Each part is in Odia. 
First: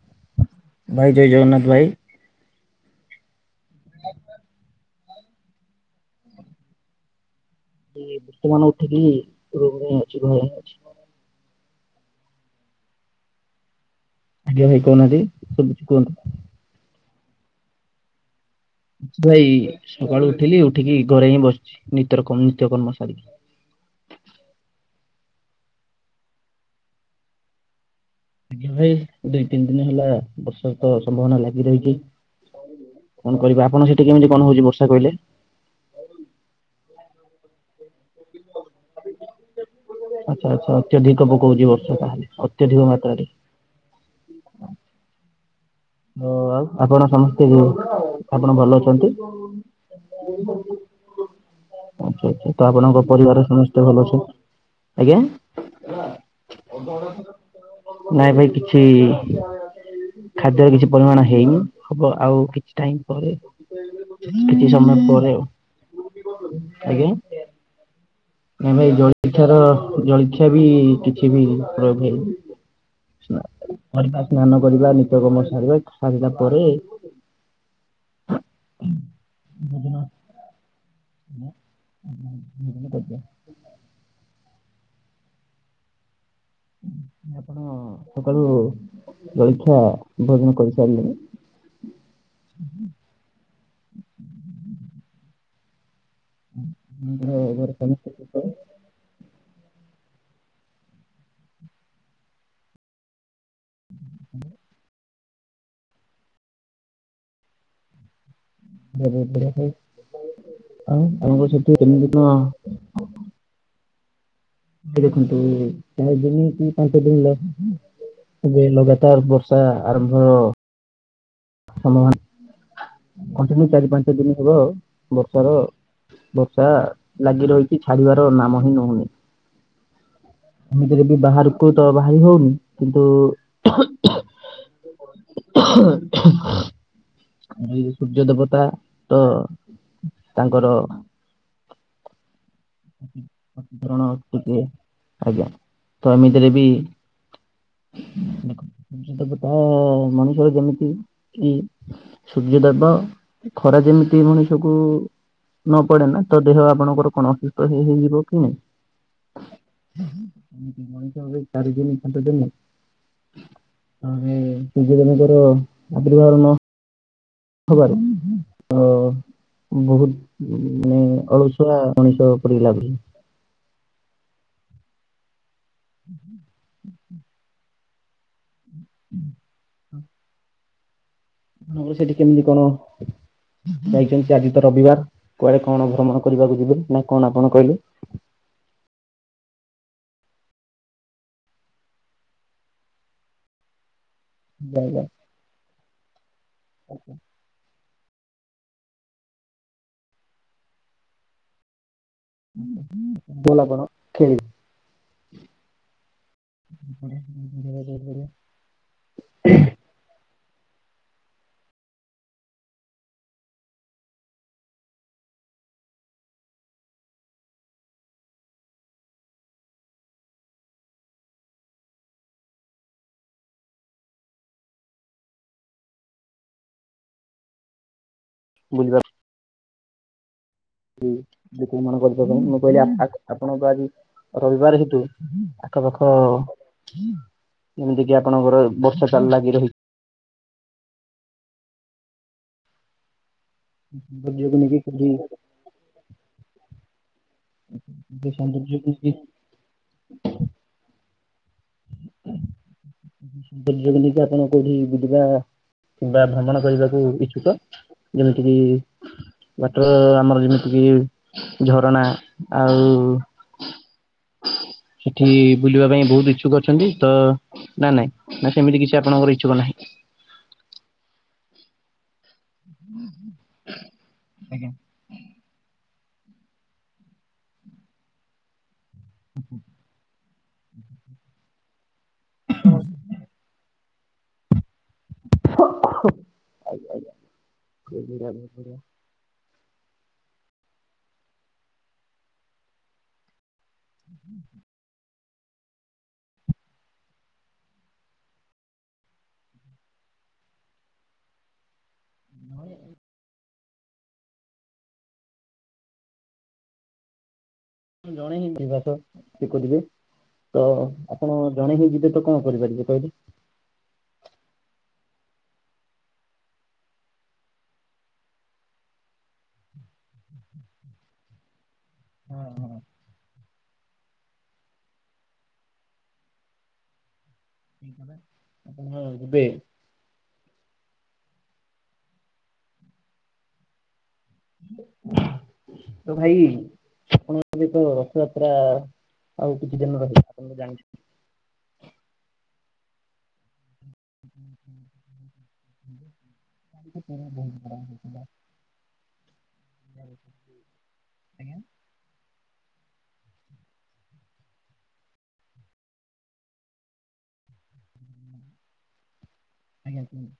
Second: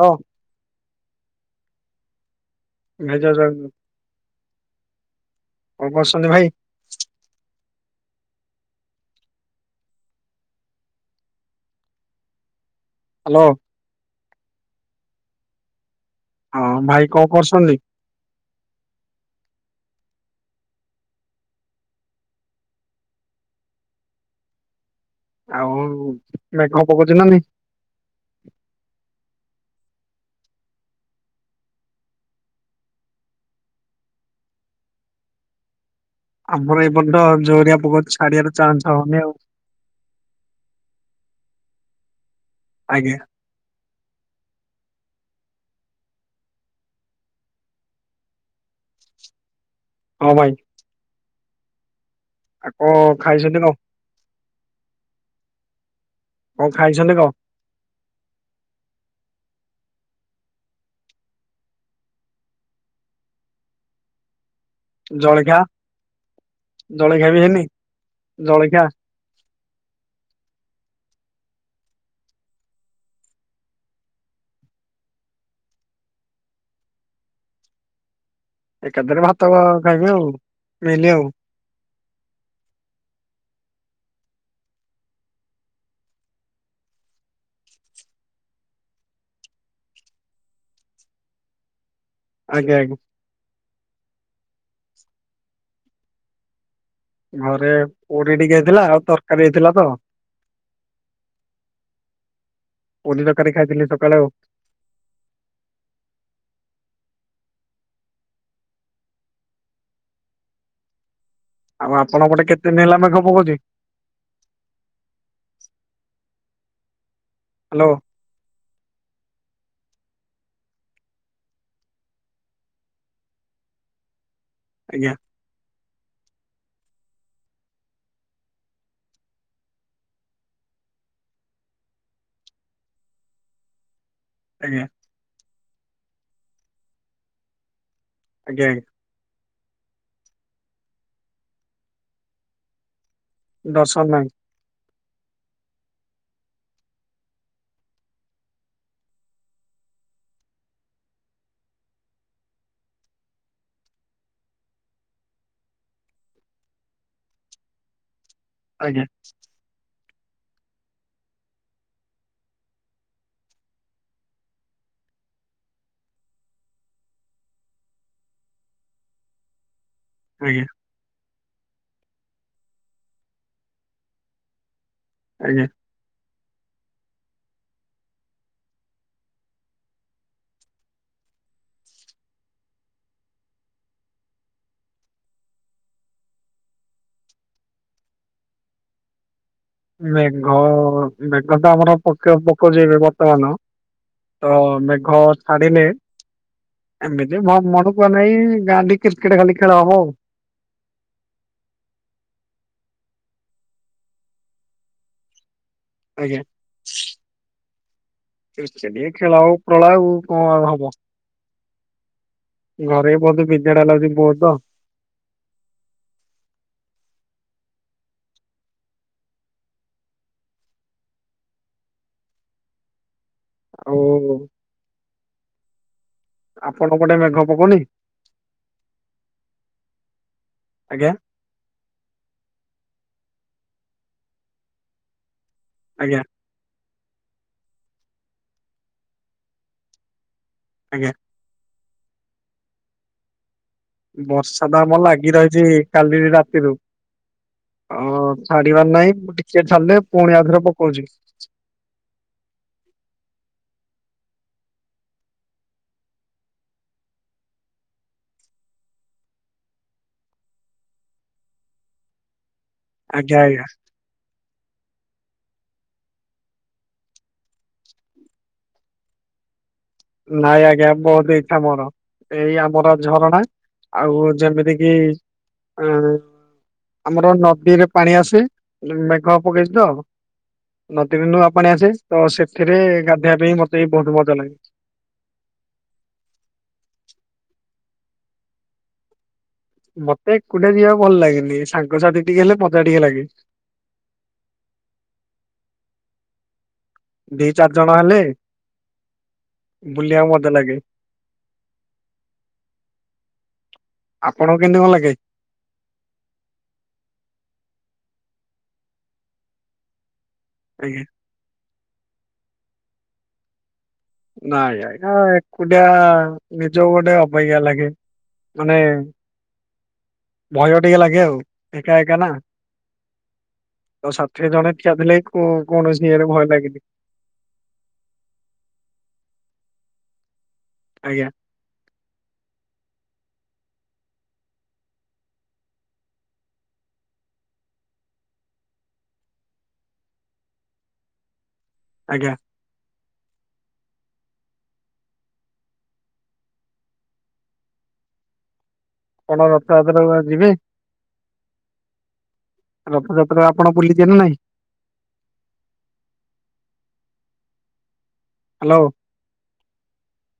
ହଉ। ଭାଇ ଜୟ ଜଗନ୍ନାଥ ଭାଇ। ଭାଇ ଜୟ ଜଗ କଣ କରୁସନ୍ତି ଭାଇ। ବର୍ତମାନ ଉଠିକିରି ରୁମ୍ ରେ ଅଛି ଘରେ ଅଛି। ହ୍ୟାଲୋ। ଆଜ୍ଞା ଭାଇ କହୁନାହାନ୍ତି ସୁବୁଚି କୁହନ୍ତୁ। ହଁ ଭାଇ କଣ କରୁସନ୍ତି? ମୁଁ ତ ହେଇ ସକାଳୁ ଉଠିଲି ଉଠିକି ଘରେ ହିଁ ବସିଛି ନିତ୍ୟର ନିତ୍ୟ କର୍ମ ସାରିକି। ଆଉ ମେଘ ପକଉଚି ନା ନାଇଁ? ଆଜ୍ଞା ଭାଇ ଦୁଇ ତିନି ଦିନ ହେଲା ବର୍ଷା ତ ସମ୍ଭାବନା ଲାଗି ରହିଛି। [unintelligible] କଣ କରିବା ଆପଣ ସେଠି କେମିତି କଣ ହଉଛି ବର୍ଷା କହିଲେ। ଆମର ଏପଟେ ତ ଜୋରିଆ ପକଉଛି ଛାଡିବାର ଚାନ୍ସ ହଉନି ଆଉ। ଆଚ୍ଛା ଆଚ୍ଛା ଅତ୍ୟଧିକ ପକଉଛି ବର୍ଷା ତାହେଲେ ଅତ୍ୟଧିକ ଆଜ୍ଞା ମାତ୍ରାରେ। ହଁ, ଆପଣ ସମସ୍ତେ ଯୋଉ, ଆପଣ ଭଲ ଅଛନ୍ତି? ହଁ ଭାଇ। ଆଛା ଆଛା ତ ଆଉ କଣ ଆପଣଙ୍କ ପରିବାର ଖାଇଛନ୍ତି କଣ ସମସ୍ତେ ଭଲ ଅଛନ୍ତି? ଆଜ୍ଞା। କଣ ଖାଇଛନ୍ତି କଣ? ନାଇଁ ଭାଇ କିଛି ଇ ଖାଦ୍ୟ କିଛି ପରିମାଣ ହେଇନି ହବ ଆଉ କିଛି ଟାଇମ୍ ପରେ କିଛି ସମୟ ପରେ ଆଉ, ଜଳଖିଆ? ଆଜ୍ଞା! ଜଳଖିଆ ହେଇନି। ନା ଜଳଖିଆ ଭାଇ, ଜଳଖିଆ ର ଜଳଖିଆ ବି, କିଛି ବି ପ୍ରୟୋଗ ହେଇନି। କରିବା, ସ୍ନାନ କରିବା, ନିିତ୍ୟ କର୍ମ ସାରିବା, ସାରିଲା ପରେ, ଏକାଥରେ ଭାତ ଖାଇବେ ଆଉ, ମିଲି ଆଉ। ପ [inaudible] ଆପଣ ସକାଳୁ ଜଳିଖିଆ, ଭୋଜନ କରିସାରିଲେଣି। ଆଜ୍ଞା ଆଜ୍ଞା। ଘରେ ସମସ୍ତେ ସୁସ୍ଥ? ପୁରି ଟିକେ ହେଇଥିଲା, ଆଉ ତରକାରୀ ହେଇଥିଲା ତ। ପୁରି, ତରକାରୀ ଖାଇଥିଲି ସକାଳେ ଆଉ। [unintelligible] ଆଉ, କଣ ଆପଣ ପଟେ କେତେ ଦିନ ହେଲା ମେଘ ପକଉଚି? ଦେଖନ୍ତୁ, ଚାରି ଦିନ କି ପାଞ୍ଚ ଦିନ ହେଲା। ହ୍ୟାଲୋ। ଏଇ ଲଗାତାର ବର୍ଷା ଆରମ୍ଭ, ସମ କଣ୍ଟିନ୍ୟୁ, ଚାରି ପାଞ୍ଚ ଦିନ ହବ ଆଉ, ଆଜ୍ଞା। ବର୍ଷାର, ବର୍ଷା ଲାଗି ରହିଛି, ଛାଡିବାର ନାମ ହିଁ ନଉନି। ଏମିତିରେ ବି ବାହାରକୁ ତ ବାହାରି ହଉନି, କିନ୍ତୁ ଉ ଆଜ୍ଞା। [inaudible] ଏ ସୂର୍ଯ୍ୟ ଦେବତା ଆଜ୍ଞା ଆଜ୍ଞା ତ ତାଙ୍କର ଦର୍ଶନ କିରଣ ନାହିଁ ଟିକେ, ଆଜ୍ଞା। ତ ଏମିତିରେ ବି [inaudible] ତ ମଣିଷର ଯେମିତି ଏଇ ସୂର୍ଯ୍ୟଦେବ ଖରା ଯେମିତି ମଣିଷକୁ ନ ପଡେ ନା, ତ ଦେହ ଆପଣଙ୍କର କଣ ଅସୁସ୍ଥ ହେଇ ହେଇ ଯିବ କି ନାଇଁ। ଆଜ୍ଞା। ମଣିଷ ଏବେ ଚାରି ଦିନି, ପାଞ୍ଚ ଦିନି [unintelligible] ସୂର୍ଯ୍ୟ ଦେବଙ୍କର ଆବିର୍ଭାବ ନ ହେବାରୁ ଅ ବହୁତ ଆଜ୍ଞା। ଅ ଅଳସୁଆ [unintelligible] ମଣିଷ ପରି ଲାଗୁଚି। ଆଜ୍ଞା। [inaudible] [unintelligible] ମୁଁ କହିଲି ସେଠି କେମିତି କଣ ଯାଇଛନ୍ତି ଆଜି ତ ରବିବାର କୁଆଡେ କଣ ଭ୍ରମଣ କରିବାକୁ ଯିବେ ନା କଣ ଆପଣ କହିଲେ।। ମେଘ, ମେଘ ତ ଆମର ପକ ପକଉଚି ଏବେ ବର୍ତ୍ତମାନ। ତ ମେଘ ଛାଡିନି। ଏମିତି [unintelligible] ଗାଁ ଠି କ୍ରିକେଟ ଖାଲି ଖେଳ ହବ ଆଉ। [unintelligible] ଖେଳି। ଆଜ୍ଞା। କ୍ରିକେଟ ଟିକେ ଖେଳ ହେବ ଉପରଓଳା ଆଉ। କଣ ଆଉ ହବ? ଘରେ ବି ବହୁତ ବିଦାଡିଆ ଲାଗୁଚି ବହୁତ। ଆଉ ଆପଣଙ୍କ ପଟେ ମେଘ ପକଉନି? ବୁଝିବା ଆଜ୍ଞା? [unintelligible] ମୁଁ କହିଲି, ଆପଣଙ୍କର ଆଜି ରବିବାର ହେତୁ ଆଖ ପାଖ ଆଜ୍ଞା ଯେମିତି କିି ଆପଣଙ୍କର ବର୍ଷା। [unintelligible] ଆଜ୍ଞା। ସୌନ୍ଦର୍ଯ୍ୟକୁ ବର୍ଷା ନେଇକି ତ ଆମର ଲାଗି କୋଉଠି ରହିଛି କାଲି ରାତିରୁ। ଅ ସୌନ୍ଦର୍ଯ୍ୟକୁ ଛାଡିବାର ନେଇକି ନାହିଁ। ଟିକେ ଛାଡ଼ିଲେ ପୁଣି ଆଉଥରେ ପକଉଚି। [unintelligible] ଆପଣ କୋଉଠି ବୁଲିବା କିମ୍ବା ଭ୍ରମଣ କରିବାକୁ ଇଚ୍ଛୁକ। ଯେମିତି କିି ୱାଟର ଆମର ଯେମିତି କିି ଝରଣା ଆଉ ଆଜ୍ଞା ଆଜ୍ଞା ସେଠି ବୁଲିବା ପାଇଁ ବହୁତ ଇଛୁକ ଅଛନ୍ତି। ତ ନା ନାଇଁ? ନା ସେମିତି କିଛି ଆପଣଙ୍କର ଇଚ୍ଛୁକ ନାହିଁ? ନାଇଁ ଆଜ୍ଞା ବହୁତ ଇଚ୍ଛା ମୋର। ଏଇ ଆମର ଝରଣା ଆଉ ଯେମିତି କିି ଆଁ ଆମର ନଦୀରେ ପାଣି ଆସେ। ମେଘ ପକେଇଚି ତ ନଦୀ ରୁ ନୂଆ ପାଣି ଆସେ। ତ ସେଥିରେ ଗାଧେଇବା ପାଇଁ ବି ମତେ ବହୁତ ମଜା ଲାଗେ। [unintelligible] [unintelligible] [unintelligible] ମତେ ଏକୁଟିଆ ଯିବାକୁ ଭଲ ଲାଗେନି। ସାଙ୍ଗସାଥି ଟିକେ ହେଲେ ମଜା ଟିକେ ଲାଗେ। [inaudible] ଦି ଚାରି ଜଣ ହେଲେ ବୁଲିବାକୁ ମଜା ଲାଗେ। ଆପଣଙ୍କୁ କେମତି ଭଲ ଲାଗେ? ଜଣେ ହିଁ ବିବାସ ଶିଖୁଥିବେ। ତ ଆଜ୍ଞା? ଆପଣ ଜଣେ ହେଇଯିବେ ତ କଣ କରିପାରିବେ କହିଲେ? ନାଇଁ ଆଜ୍ଞା ଏକୁଟିଆ ନିଜକୁ ଗୋଟେ ଅବାଗିଆ ଲାଗେ। ମାନେ ଭୟ ଟିକେ ଲାଗେ ଆଉ। ଏକା ଏକା ନା। ହଁ ହଁ ଆଉ ସାଥିରେ ଜଣେ ଠିଆ ଥିଲେ। କୋ କୌଣସି ଇଏରେ ଭୟ ଲାଗେନି। [unintelligible] ଆପଣ ହ ଯିବେ। ଆଜ୍ଞା। ତ ଭାଇ ଆପଣଙ୍କ ତ ରଥଯାତ୍ରା ଆଉ କିଛି ଦିନ ରହିବ। ଆପଣ ତ ଜାଣିଛ ଆଜ୍ଞା। [unintelligible] ଆପଣ ରଥଯାତ୍ରା କୁ ଆ ଯିବି। ରଥଯାତ୍ରା ଆପଣ ବୁଲିଚନା ନାଇଁ? ହ୍ୟାଲୋ। ଆଜ୍ଞା କୁହନ୍ତୁ।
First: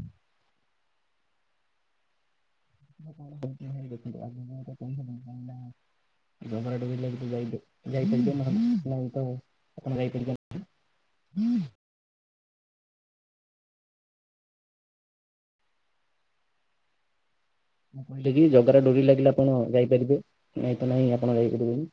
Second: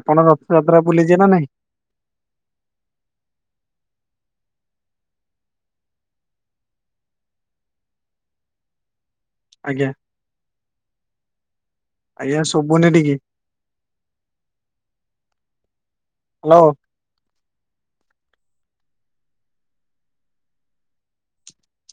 ଆପଣ ରଥଯାତ୍ରା ବୁଲିଯିଏ ନା ନାହିଁ? [unintelligible] [unintelligible] ଆପଣ ଆଜ୍ଞା ଯାଇଥିଲେ। ଆଜ୍ଞା ଶୁଭୁନି ଟିକେ। ହ୍ୟାଲୋ। ମୁଁ କହିଲି କି ଜଗାର ଡୋରି ଲାଗିଲା ଆପଣ ଯାଇପାରିବେ। ନାଇଁ ତ ନାହିଁ ଆପଣ ଯାଇପାରିବେନି।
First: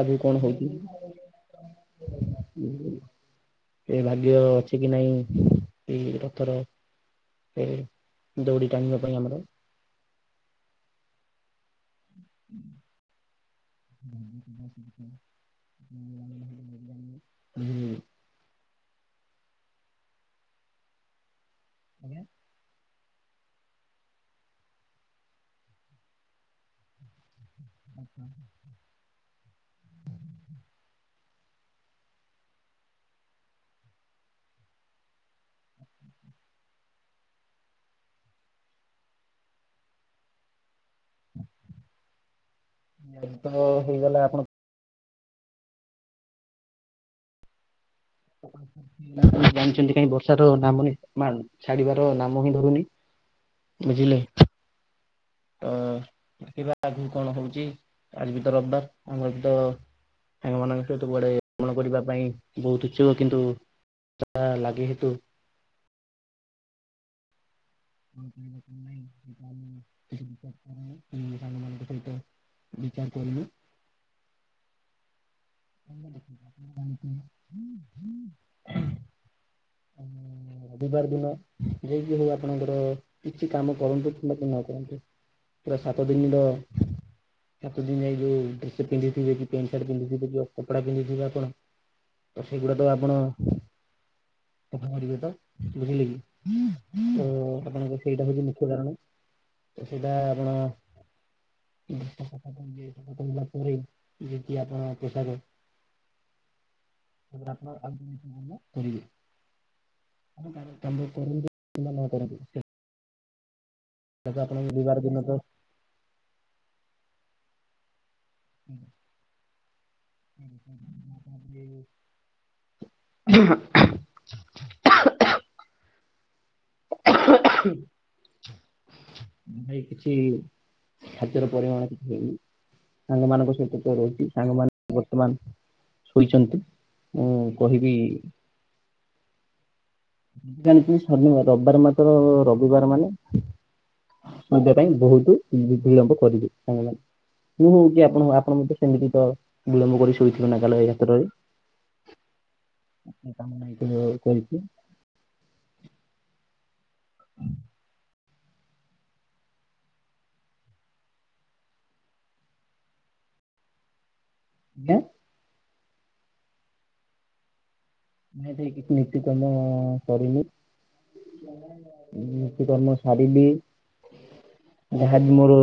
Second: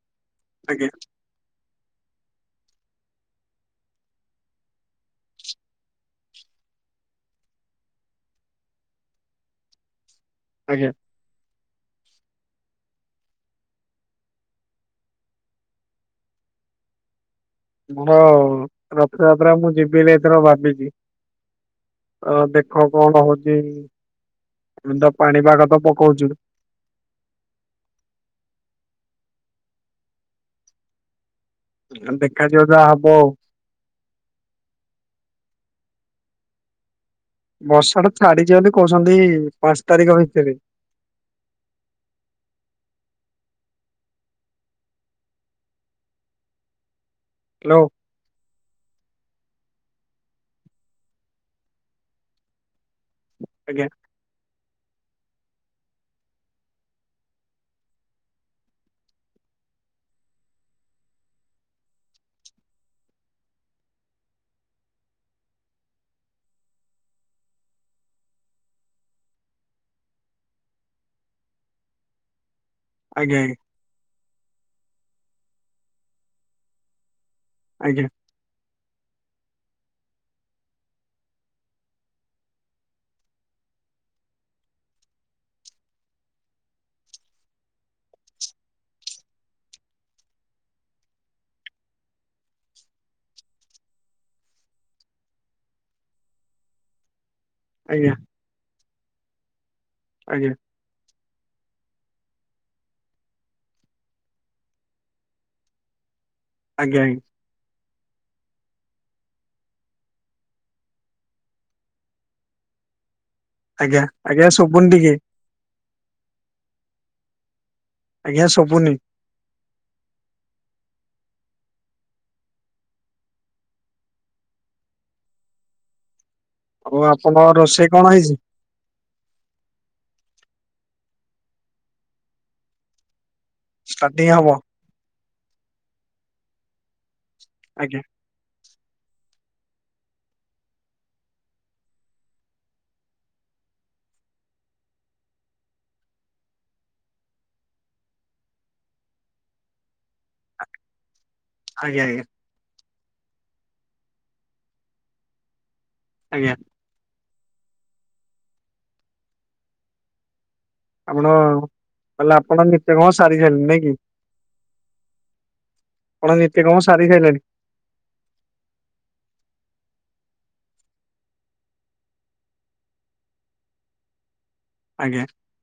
ଆଜି କଣ ହେଇଚି? ଆଜ୍ଞା ଉଁ ହୁଁ। ଏ ଭାଗ୍ୟ ଅଛି କି ନାଇଁ ଏ ରଥର। ସେ ଦୌଡି ଟାଣିବା ପାଇଁ ଆମର। ଆଜ୍ଞା। ହୁଁ। [unintelligible] ଆମର ରଥଯାତ୍ରା ମୁଁ ଯିବିନି ଏଥର ଭାବିଛି। ଅ ଦେଖ କଣ ହଉଛି ଏମ ତ ପାଣିପାଗ ତ ପକଉଛୁୁ। ଉଁ ହୁଁ। ଦେଖାଯିବ ଯାହା ହବ ଆଉ। ବର୍ଷା ଟା ଛାଡିଯିବ ବୋଲି କହୁଛନ୍ତି ପାଞ୍ଚ ତାରିଖ ଭିତରେ। ତ ହେଇଗଲା ଆପଣ ହ୍ୟାଲୋ। ଜାଣିଛନ୍ତି କାଇଁ ବର୍ଷାର ନାମନିଶମ ଛାଡିବାର ନାମ ହିଁ ଧରୁନି। ଆଜ୍ଞା ବୁଝିଲେ। ତ ଦେଖିବା ଆଗକୁ କଣ ହଉଛି ଆଜି ବି ତ ରବିବାର। ଆଗକୁ ତ ସାଙ୍ଗମାନଙ୍କ ସହିତ କୁଆଡେ ଭ୍ରମଣ କରିବା ପାଇଁ ବହୁତ ଇଛୁକ। କିନ୍ତୁ ତା ଲାଗି ହେତୁ [unintelligible] ବିଚାର ଆଜ୍ଞା କରିବୁ। [unintelligible] ଆଜ୍ଞା। ରବିବାର ଦିନ ଯିଏକି ହଉ ଆପଣଙ୍କର କିଛି କାମ କରନ୍ତୁ କିବା ନ କରନ୍ତୁ। ପୁରା ସାତଦିନିର ସାତ ଦିନ ଏ ଯୋଉ ଡ୍ରେସ୍ ପିନ୍ଧି ଥିବେ କି ପେଣ୍ଟ୍ ସାର୍ଟ ପିନ୍ଧିଥିବେ ଯଉ କପଡା ପିନ୍ଧିଥିବେ ଆପଣ। ତ ସେଇଗୁଡା ତ ଆପଣ [unintelligible] ବୁଝିଲେ କି। ତ ଆପଣଙ୍କ ଆଜ୍ଞା ଆଜ୍ଞା ସେଇଟା ହେଉଛି ମୁଖ୍ୟ କାରଣ, ସେଇଟା ଆଜ୍ଞା ଆଜ୍ଞା ଆପଣ [inaudible] ପରେ ଯଦି ଆପଣ ପୋଷାକ ଆଜ୍ଞା, ଆପଣ ଆଉ [inaudible] କରିବେ। [inaudible] ଆଜ୍ଞା ସେଟାକୁ ଆଜ୍ଞା ଆପଣ ଶୁଭୁନି ରବିବାର ଦିନ ଟିକେ। ତ ଆଜ୍ଞା ଶୁଭୁନି। [inaudible] ଆଉ ଆପଣଙ୍କ ର ରୋଷେଇ କଣ ହେଇଛି? ଭାଇ କିଛି ଖାଦ୍ୟର ପରିମାଣ କିଛି ହେଇନି। ସାଙ୍ଗ ମାନଙ୍କ ସହିତ ରହିଛି ଷ୍ଟାର୍ଟିଂ ହବ ସାଙ୍ଗମାନେ ବର୍ତ୍ତମାନ ଶୋଇଛନ୍ତି ମୁଁ କହିବି ଆଜ୍ଞା ଜାଣିଥିଲ ଶନିବାର ରବିବାର ମାତ୍ର ରବିବାର ମାନେ ମୁଁ ଦେବା ପାଇଁ ବହୁତ ବିଳମ୍ବ କରିବି ସାଙ୍ଗମାନେ ମୁଁ ହଉକି ଆପଣ ହଉ ଆପଣ ମତେ ସେମିତି ତ ବିଳମ୍ବ କରି ଶୋଇଥିଲେ ନାଗାଳୟ କ୍ଷେତ୍ରରେ। ଆଜ୍ଞା ଆଜ୍ଞା, ଆ କାମ ଏଇ କରଛି, ଆଜ୍ଞା, [unintelligible] ଆପଣ ତାହାଲେ ଆପଣ ନିତ୍ୟ କର୍ମ ସାରି ସାରିଲେଣି ନାଇଁ କି। ଆଜ୍ଞା, ଆପଣ ନିତ୍ୟ କର୍ମ ସାରି ସାରିଲେଣି? ନାଇଁ ଭାଇ କିଛି ନିତ୍ୟ କର୍ମ-ଅ-ଅ-ଅ କରିନି। ମୁଁ ନିତ୍ୟ କର୍ମ ସାରିଲି ଆଜ୍ଞା ଯାହାବି ମୋର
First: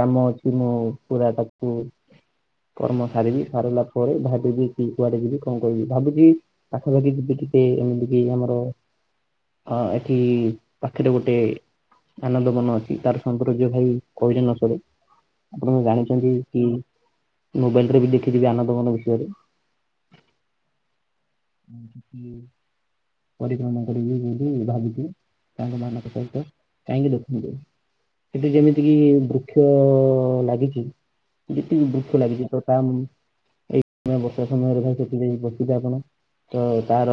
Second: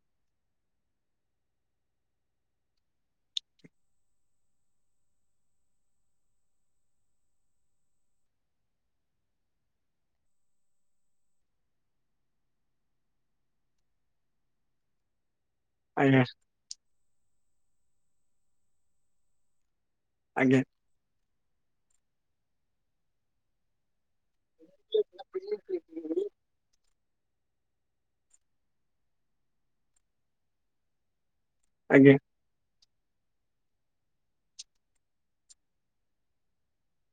କାମ ଅଛି ମୁଁ ପୁରା ତାକୁ କର୍ମ ସାରିବି ସାରିଲା ପରେ ଭାବିବି କି କୁଆଡେ ଯିବି କଣ କରିବି ଭାବିବି ପାଖାପାଖି ଯିବେ ଟିକେ ଏମିତି କିି ଆମର ହଁ ଏଠି-ଇ-ଇ ପାଖରେ ଗୋଟେ ଆନନ୍ଦ ବନ ଅଛି ତାର ସୌନ୍ଦର୍ଯ୍ୟ ଭାଇ କହିଲେ ନ ସରେ। ଆପଣ ଆଜ୍ଞା ଜାଣିଛନ୍ତି କି ମୋବାଇଲ ରେ ବି ଦେଖିଥିବେ ଆନନ୍ଦବନ ବିଷୟରେ। ଆଜ୍ଞା, [inaudible] ପରିକ୍ରମା କରିବି ବୋଲି ଭାବିଛି ସାଙ୍ଗ ମାନଙ୍କ ସହିତ। କାହିଁକି ଦେଖନ୍ତୁ ସେଠି ଯେମିତି କିି ବୃକ୍ଷ-ଅ-ଅ-ଅ ଲାଗିଚି ଯେତିକି ଆଜ୍ଞା ବୃକ୍ଷ ଲାଗିଛି ତ ତା ମୁଁ ଏଇନା ସମୟରେ ଭାଈ ସେଠି ଯାଇ ବସିିବେ ଆପଣ ତ ତାର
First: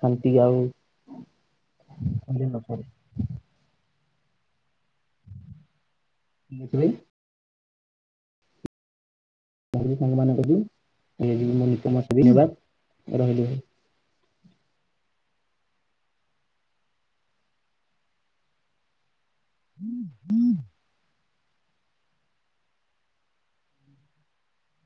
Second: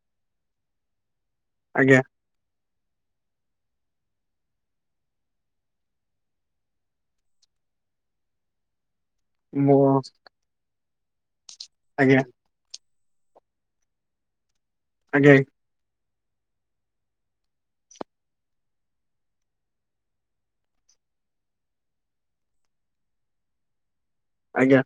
ଖାନ୍ତି ଆଉ ଆଜ୍ଞା, ଭୁଲି ନ ସରେ, [unintelligible] ମୋ କାଲି ସାଙ୍ଗ ମାନେ ଦେବି ଏ [inaudible] କାମ ଆଜ୍ଞା ସରିଗଲା ରହିଲି ଭାଈ। ଆଜ୍ଞା ଆ ହୁଁ ହୁଁ ଆଜ୍ଞା,